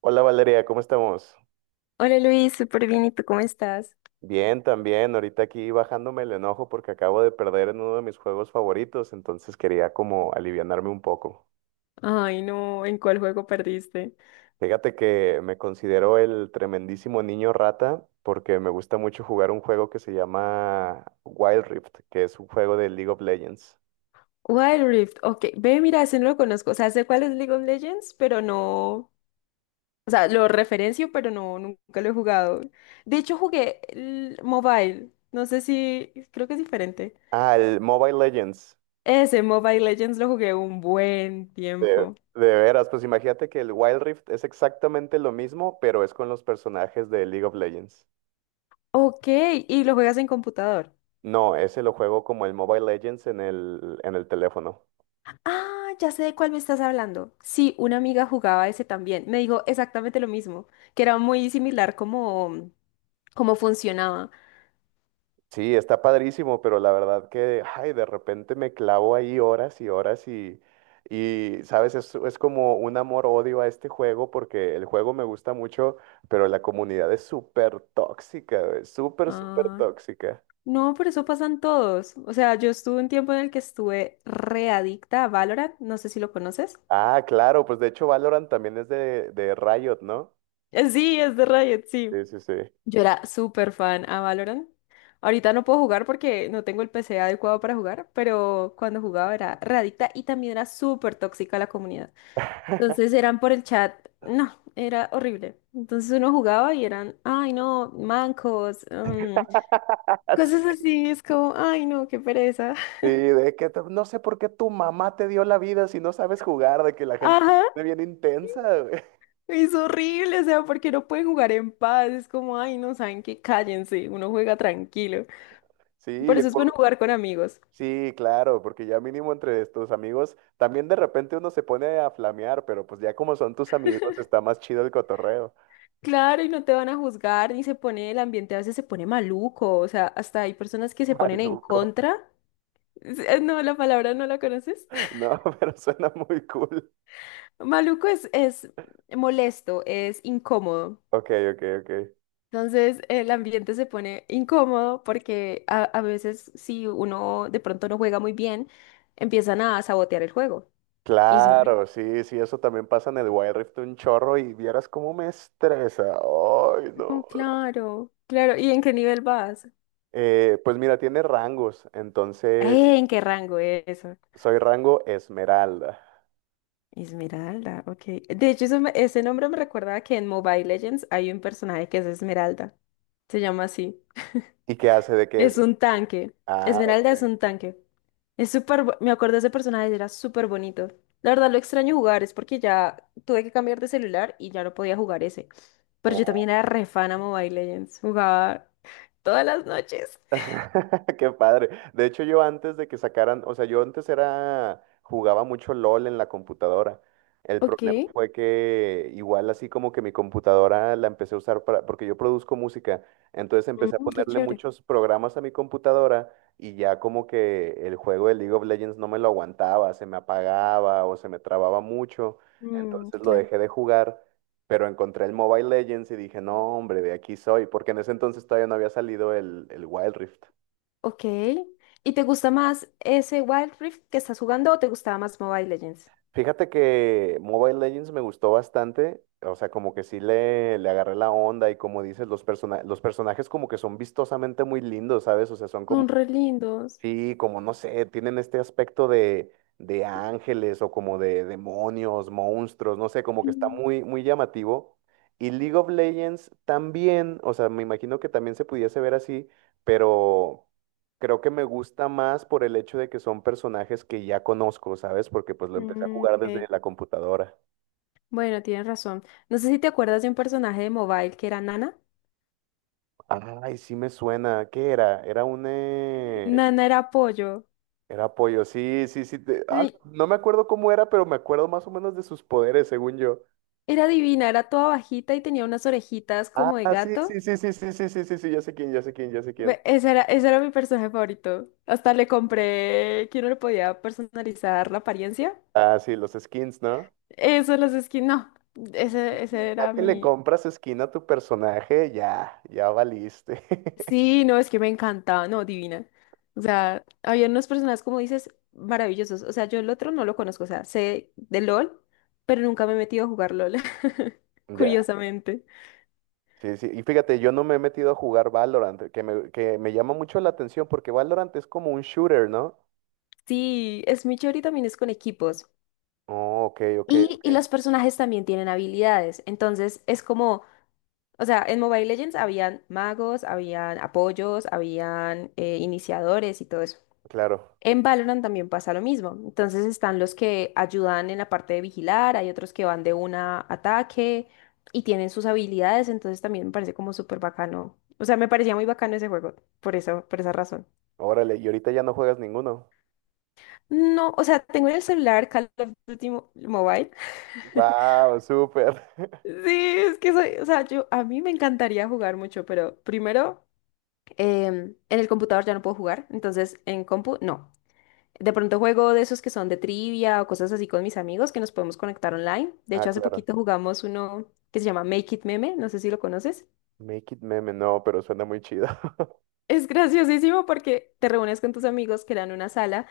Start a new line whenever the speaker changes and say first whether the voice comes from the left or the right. right: Hola Valeria, ¿cómo estamos?
left: Hola Luis, súper bien, ¿y tú cómo estás?
right: Bien, también. Ahorita aquí bajándome el enojo porque acabo de perder en uno de mis juegos favoritos, entonces quería como alivianarme un poco.
left: Ay, no, ¿en cuál juego perdiste?
right: Fíjate que me considero el tremendísimo niño rata porque me gusta mucho jugar un juego que se llama Wild Rift, que es un juego de League of Legends.
left: Wild Rift, ok, ve, mira, ese no lo conozco, o sea, sé cuál es League of Legends, pero no, o sea, lo referencio, pero no, nunca lo he jugado. De hecho, jugué el mobile, no sé si, creo que es diferente.
right: Ah, el Mobile Legends.
left: Ese Mobile Legends lo jugué un buen
right: De,
left: tiempo.
right: de veras, pues imagínate que el Wild Rift es exactamente lo mismo, pero es con los personajes de League of Legends.
left: Ok, ¿y lo juegas en computador?
right: No, ese lo juego como el Mobile Legends en el teléfono.
left: Ah, ya sé de cuál me estás hablando. Sí, una amiga jugaba ese también, me dijo exactamente lo mismo, que era muy similar como cómo funcionaba.
right: Sí, está padrísimo, pero la verdad que, ay, de repente me clavo ahí horas y horas y sabes, es como un amor-odio a este juego porque el juego me gusta mucho, pero la comunidad es súper tóxica, güey, súper, súper
left: Ah,
right: tóxica.
left: no, por eso pasan todos. O sea, yo estuve un tiempo en el que estuve readicta a Valorant. No sé si lo conoces.
right: Ah, claro, pues de hecho Valorant también es de Riot, ¿no?
left: Sí, es de Riot, sí.
right: Sí, sí, sí.
left: Yo era súper fan a Valorant. Ahorita no puedo jugar porque no tengo el PC adecuado para jugar, pero cuando jugaba era readicta y también era súper tóxica la comunidad. Entonces eran por el chat, no, era horrible. Entonces uno jugaba y eran, ay no, mancos. Cosas así, es como, ay no, qué pereza.
right: No sé por qué tu mamá te dio la vida si no sabes jugar, de que la gente se
left: Ajá,
right: pone bien intensa, güey.
left: es horrible, o sea, porque no pueden jugar en paz, es como, ay no, saben que cállense, uno juega tranquilo. Por
right: Sí,
left: eso es bueno
right: por-
left: jugar con amigos.
right: sí, claro, porque ya mínimo entre tus amigos, también de repente uno se pone a flamear, pero pues ya como son tus amigos, está más chido el cotorreo.
left: Claro, y no te van a juzgar, ni se pone, el ambiente a veces se pone maluco, o sea, hasta hay personas que se ponen en
right: Maluco.
left: contra. No, la palabra no la conoces.
right: No, pero suena muy cool.
left: Maluco es molesto, es incómodo.
right: Ok, ok, ok.
left: Entonces el ambiente se pone incómodo porque a veces si uno de pronto no juega muy bien, empiezan a sabotear el juego. Y es horrible.
right: Claro, sí, sí, eso también pasa en el Wild Rift un chorro y vieras cómo me estresa. Ay,
left: No,
right: no.
left: claro, claro. ¿Y en qué nivel vas?
right: Pues mira, tiene rangos, entonces.
left: Eh, ¿en qué rango eso?
right: Soy rango esmeralda.
left: Esmeralda, ok. De hecho, ese nombre me recuerda que en Mobile Legends hay un personaje que es Esmeralda. Se llama así.
right: ¿Y qué hace de qué es?
left: Es un tanque.
right: Ah, ok.
left: Esmeralda es un tanque. Es me acuerdo de ese personaje, era súper bonito. La verdad lo extraño jugar, es porque ya tuve que cambiar de celular y ya no podía jugar ese. Pero yo
right: Oh.
left: también era re fan a Mobile Legends, jugaba todas las noches.
right: Qué padre. De hecho, yo antes de que sacaran, o sea, yo antes era, jugaba mucho LOL en la computadora. El
left: Ok,
right: problema fue que igual así como que mi computadora la empecé a usar para, porque yo produzco música, entonces empecé a
left: mm, qué
right: ponerle
left: chévere.
right: muchos programas a mi computadora y ya como que el juego de League of Legends no me lo aguantaba, se me apagaba o se me trababa mucho,
left: Mm,
right: entonces lo
left: claro.
right: dejé de jugar. Pero encontré el Mobile Legends y dije, no, hombre, de aquí soy, porque en ese entonces todavía no había salido el Wild Rift.
left: Ok. ¿Y te gusta más ese Wild Rift que estás jugando o te gustaba más Mobile Legends?
right: Fíjate que Mobile Legends me gustó bastante, o sea, como que sí le agarré la onda y como dices, los personajes como que son vistosamente muy lindos, ¿sabes? O sea, son como
left: Son re lindos.
right: sí, como no sé, tienen este aspecto de ángeles o como de demonios, monstruos, no sé, como que está
left: Mm,
right: muy, muy llamativo. Y League of Legends también, o sea, me imagino que también se pudiese ver así, pero creo que me gusta más por el hecho de que son personajes que ya conozco, ¿sabes? Porque pues lo empecé a
left: mm,
right: jugar desde
left: ok.
right: la computadora.
left: Bueno, tienes razón. No sé si te acuerdas de un personaje de Mobile que era Nana.
right: Ay, sí me suena. ¿Qué era? Era un...
left: Nana era pollo.
right: era pollo, sí, sí, sí. Ah,
left: Ay,
right: no me acuerdo cómo era, pero me acuerdo más o menos de sus poderes, según yo.
left: era divina, era toda bajita y tenía unas orejitas
right: Ah,
left: como de
right: sí, sí,
left: gato.
right: sí, sí, sí, sí, sí, sí, sí, ya sé quién, ya sé quién, ya sé quién.
left: Ve, ese era mi personaje favorito. Hasta le compré que uno le podía personalizar la apariencia.
right: Ah, sí, los skins, ¿no?
left: Eso, los skins, no. Ese, ese
right: Ya
left: era
right: que le
left: mi,
right: compras skin a tu personaje, ya, ya valiste.
left: Sí, no, es que me encantaba, no, divina. O sea, había unos personajes, como dices, maravillosos. O sea, yo el otro no lo conozco, o sea, sé de LOL, pero nunca me he metido a jugar LOL,
right: Ya,
left: curiosamente.
right: sí, sí. Y fíjate, yo no me he metido a jugar Valorant, que me llama mucho la atención porque Valorant es como un shooter, ¿no?
left: Sí, es muy chévere y también es con equipos.
right: Oh, ok, ok,
left: Y,
right: ok.
left: y los personajes también tienen habilidades, entonces es como, o sea, en Mobile Legends habían magos, habían apoyos, habían iniciadores y todo eso.
right: Claro.
left: En Valorant también pasa lo mismo. Entonces están los que ayudan en la parte de vigilar, hay otros que van de una a ataque y tienen sus habilidades, entonces también me parece como súper bacano. O sea, me parecía muy bacano ese juego, por eso, por esa razón.
right: Órale, y ahorita ya no juegas ninguno.
left: No, o sea, tengo en el celular Call of Duty Mobile.
right: Wow, súper.
left: Sí, es que soy, o sea, yo a mí me encantaría jugar mucho, pero primero en el computador ya no puedo jugar, entonces en compu no. De pronto juego de esos que son de trivia o cosas así con mis amigos que nos podemos conectar online. De
right: Ah,
left: hecho, hace
right: claro.
left: poquito jugamos uno que se llama Make It Meme, no sé si lo conoces.
right: Make it meme, no, pero suena muy chido.
left: Es graciosísimo porque te reúnes con tus amigos que dan una sala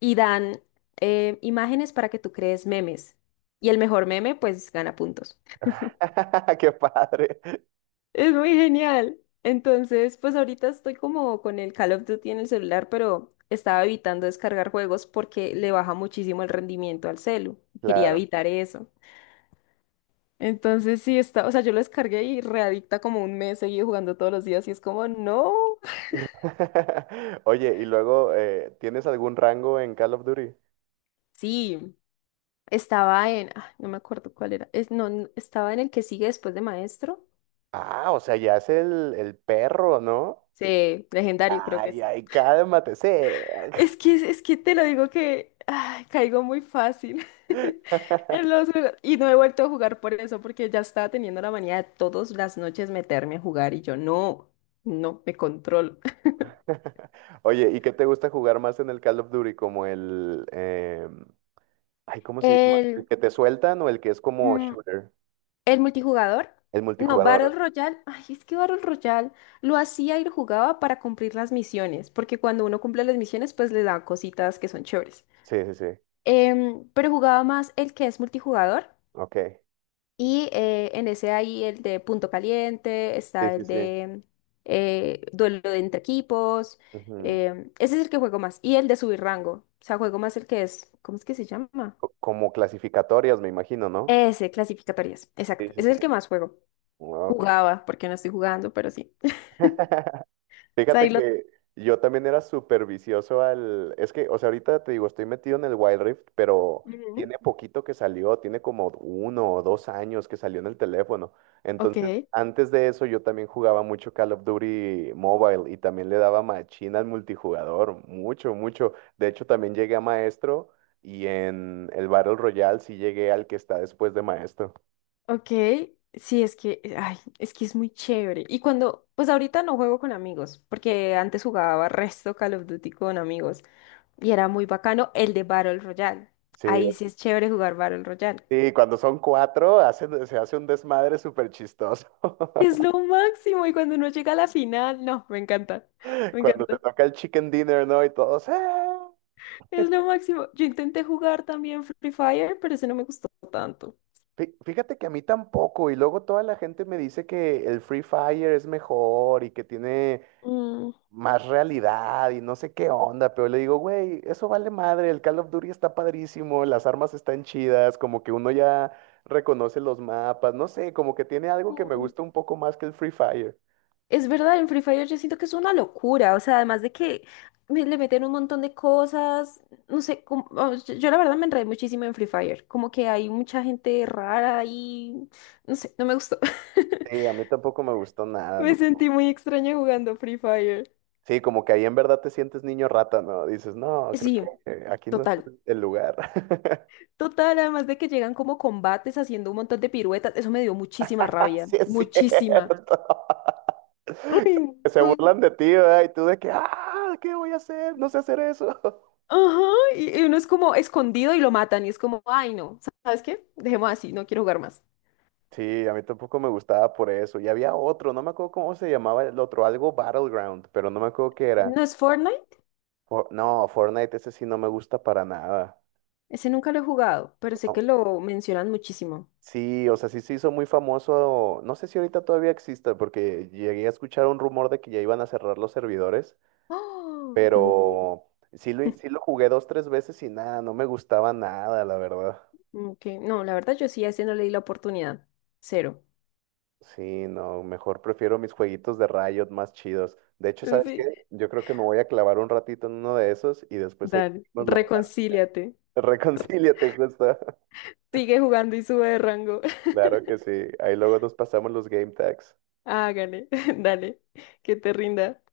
left: y dan imágenes para que tú crees memes. Y el mejor meme, pues, gana puntos.
right: Qué padre.
left: Es muy genial. Entonces, pues ahorita estoy como con el Call of Duty en el celular, pero estaba evitando descargar juegos porque le baja muchísimo el rendimiento al celu. Quería
right: Claro.
left: evitar eso. Entonces sí está, o sea, yo lo descargué y readicta como un mes seguí jugando todos los días y es como, no.
right: Oye, y luego, ¿tienes algún rango en Call of Duty?
left: Sí, estaba en, ah, no me acuerdo cuál era, es, no, n- estaba en el que sigue después de Maestro.
right: Ah, o sea, ya es el perro, ¿no?
left: Sí, legendario creo que
right: Ay,
left: es.
right: ay, cálmate, sí.
left: Es que te lo digo que ay, caigo muy fácil en los juegos y no he vuelto a jugar por eso porque ya estaba teniendo la manía de todas las noches meterme a jugar y yo no, no me controlo.
right: Oye, ¿y qué te gusta jugar más en el Call of Duty? ¿Como el... ay, ¿cómo se llama?
left: El,
right: ¿El que te sueltan o el que es como shooter?
left: El multijugador,
right: El
left: no, Battle
right: multijugador.
left: Royale, ay, es que Battle Royale lo hacía y lo jugaba para cumplir las misiones, porque cuando uno cumple las misiones, pues le dan cositas que son chéveres.
right: Sí, sí, sí.
left: Pero jugaba más el que es multijugador,
right: Ok.
left: y en ese hay el de punto caliente,
right: Sí,
left: está
right: sí,
left: el
right: sí.
left: de duelo de entre equipos,
right: Ujú.
left: ese es el que juego más, y el de subir rango, o sea, juego más el que es, ¿cómo es que se llama?
right: Como clasificatorias, me imagino, ¿no?
left: Ese, clasificatorias,
right: Sí,
left: exacto,
right: sí,
left: ese
right: sí.
left: es el que más juego.
right: Ok.
left: Jugaba, porque no estoy jugando, pero sí. O sea, ahí
right: Fíjate
left: lo...
right: que yo también era súper vicioso al... Es que, o sea, ahorita te digo, estoy metido en el Wild Rift, pero
left: Ujú.
right: tiene poquito que salió, tiene como uno o dos años que salió en el teléfono.
left: Ok,
right: Entonces, antes de eso yo también jugaba mucho Call of Duty Mobile y también le daba machina al multijugador, mucho, mucho. De hecho, también llegué a maestro y en el Battle Royale sí llegué al que está después de maestro.
left: ok. Sí, es que, ay, es que es muy chévere. Y cuando, pues ahorita no juego con amigos, porque antes jugaba resto Call of Duty con amigos y era muy bacano el de Battle Royale.
right: Sí,
left: Ahí sí es chévere jugar Battle Royale.
right: sí, cuando son cuatro, se hace un desmadre súper chistoso.
left: Es lo máximo y cuando uno llega a la final, no, me encanta, me
right: Cuando te
left: encanta.
right: toca el chicken dinner, ¿no? Y todos, ¡eh!
left: Es lo máximo. Yo intenté jugar también Free Fire, pero ese no me gustó tanto.
right: Fíjate que a mí tampoco, y luego toda la gente me dice que el Free Fire es mejor y que tiene
left: Mm.
right: más realidad y no sé qué onda, pero le digo, güey, eso vale madre, el Call of Duty está padrísimo, las armas están chidas, como que uno ya reconoce los mapas, no sé, como que tiene algo que me gusta un poco más que el Free Fire.
left: Es verdad, en Free Fire yo siento que es una locura, o sea, además de que le meten un montón de cosas, no sé, como oh, yo la verdad me enredé muchísimo en Free Fire, como que hay mucha gente rara y no sé, no me gustó.
right: Sí, a mí tampoco me gustó nada,
left: Me
right: ¿no?
left: sentí muy extraña jugando Free Fire.
right: Sí, como que ahí en verdad te sientes niño rata, ¿no? Dices, no, creo
left: Sí,
right: que aquí no es
left: total,
right: el lugar.
left: total, además de que llegan como combates haciendo un montón de piruetas, eso me dio muchísima rabia,
right: Sí, es
left: muchísima.
right: cierto.
left: Uy,
right: Que se
left: no.
right: burlan de ti, ¿verdad? Y tú de que, ah, ¿qué voy a hacer? No sé hacer eso.
left: Ajá, y uno es como escondido y lo matan y es como, ay no, ¿sabes qué? Dejemos así, no quiero jugar más.
right: Sí, a mí tampoco me gustaba por eso. Y había otro, no me acuerdo cómo se llamaba el otro, algo Battleground, pero no me acuerdo qué era.
left: ¿No es Fortnite?
right: Fortnite, ese sí no me gusta para nada.
left: Ese nunca lo he jugado, pero sé que
right: Au-
left: lo mencionan muchísimo.
right: Sí, o sea, sí se hizo muy famoso. No sé si ahorita todavía exista, porque llegué a escuchar un rumor de que ya iban a cerrar los servidores,
left: ¡Ah! Uy,
right: pero sí sí lo jugué dos, tres veces y nada, no me gustaba nada, la verdad.
left: mm, ok. No, la verdad yo sí a ese no le di la oportunidad. Cero.
right: Sí, no, mejor prefiero mis jueguitos de Riot más chidos. De hecho, ¿sabes
left: Sí,
right: qué? Yo creo que me voy a clavar un ratito en uno de esos y después ahí
left: dale,
right: nos la...
left: reconcíliate.
right: Reconcíliate, justo.
left: Sigue jugando y sube de rango.
right: Claro que sí. Ahí luego nos pasamos los game tags.
left: Hágale, dale, que te rinda.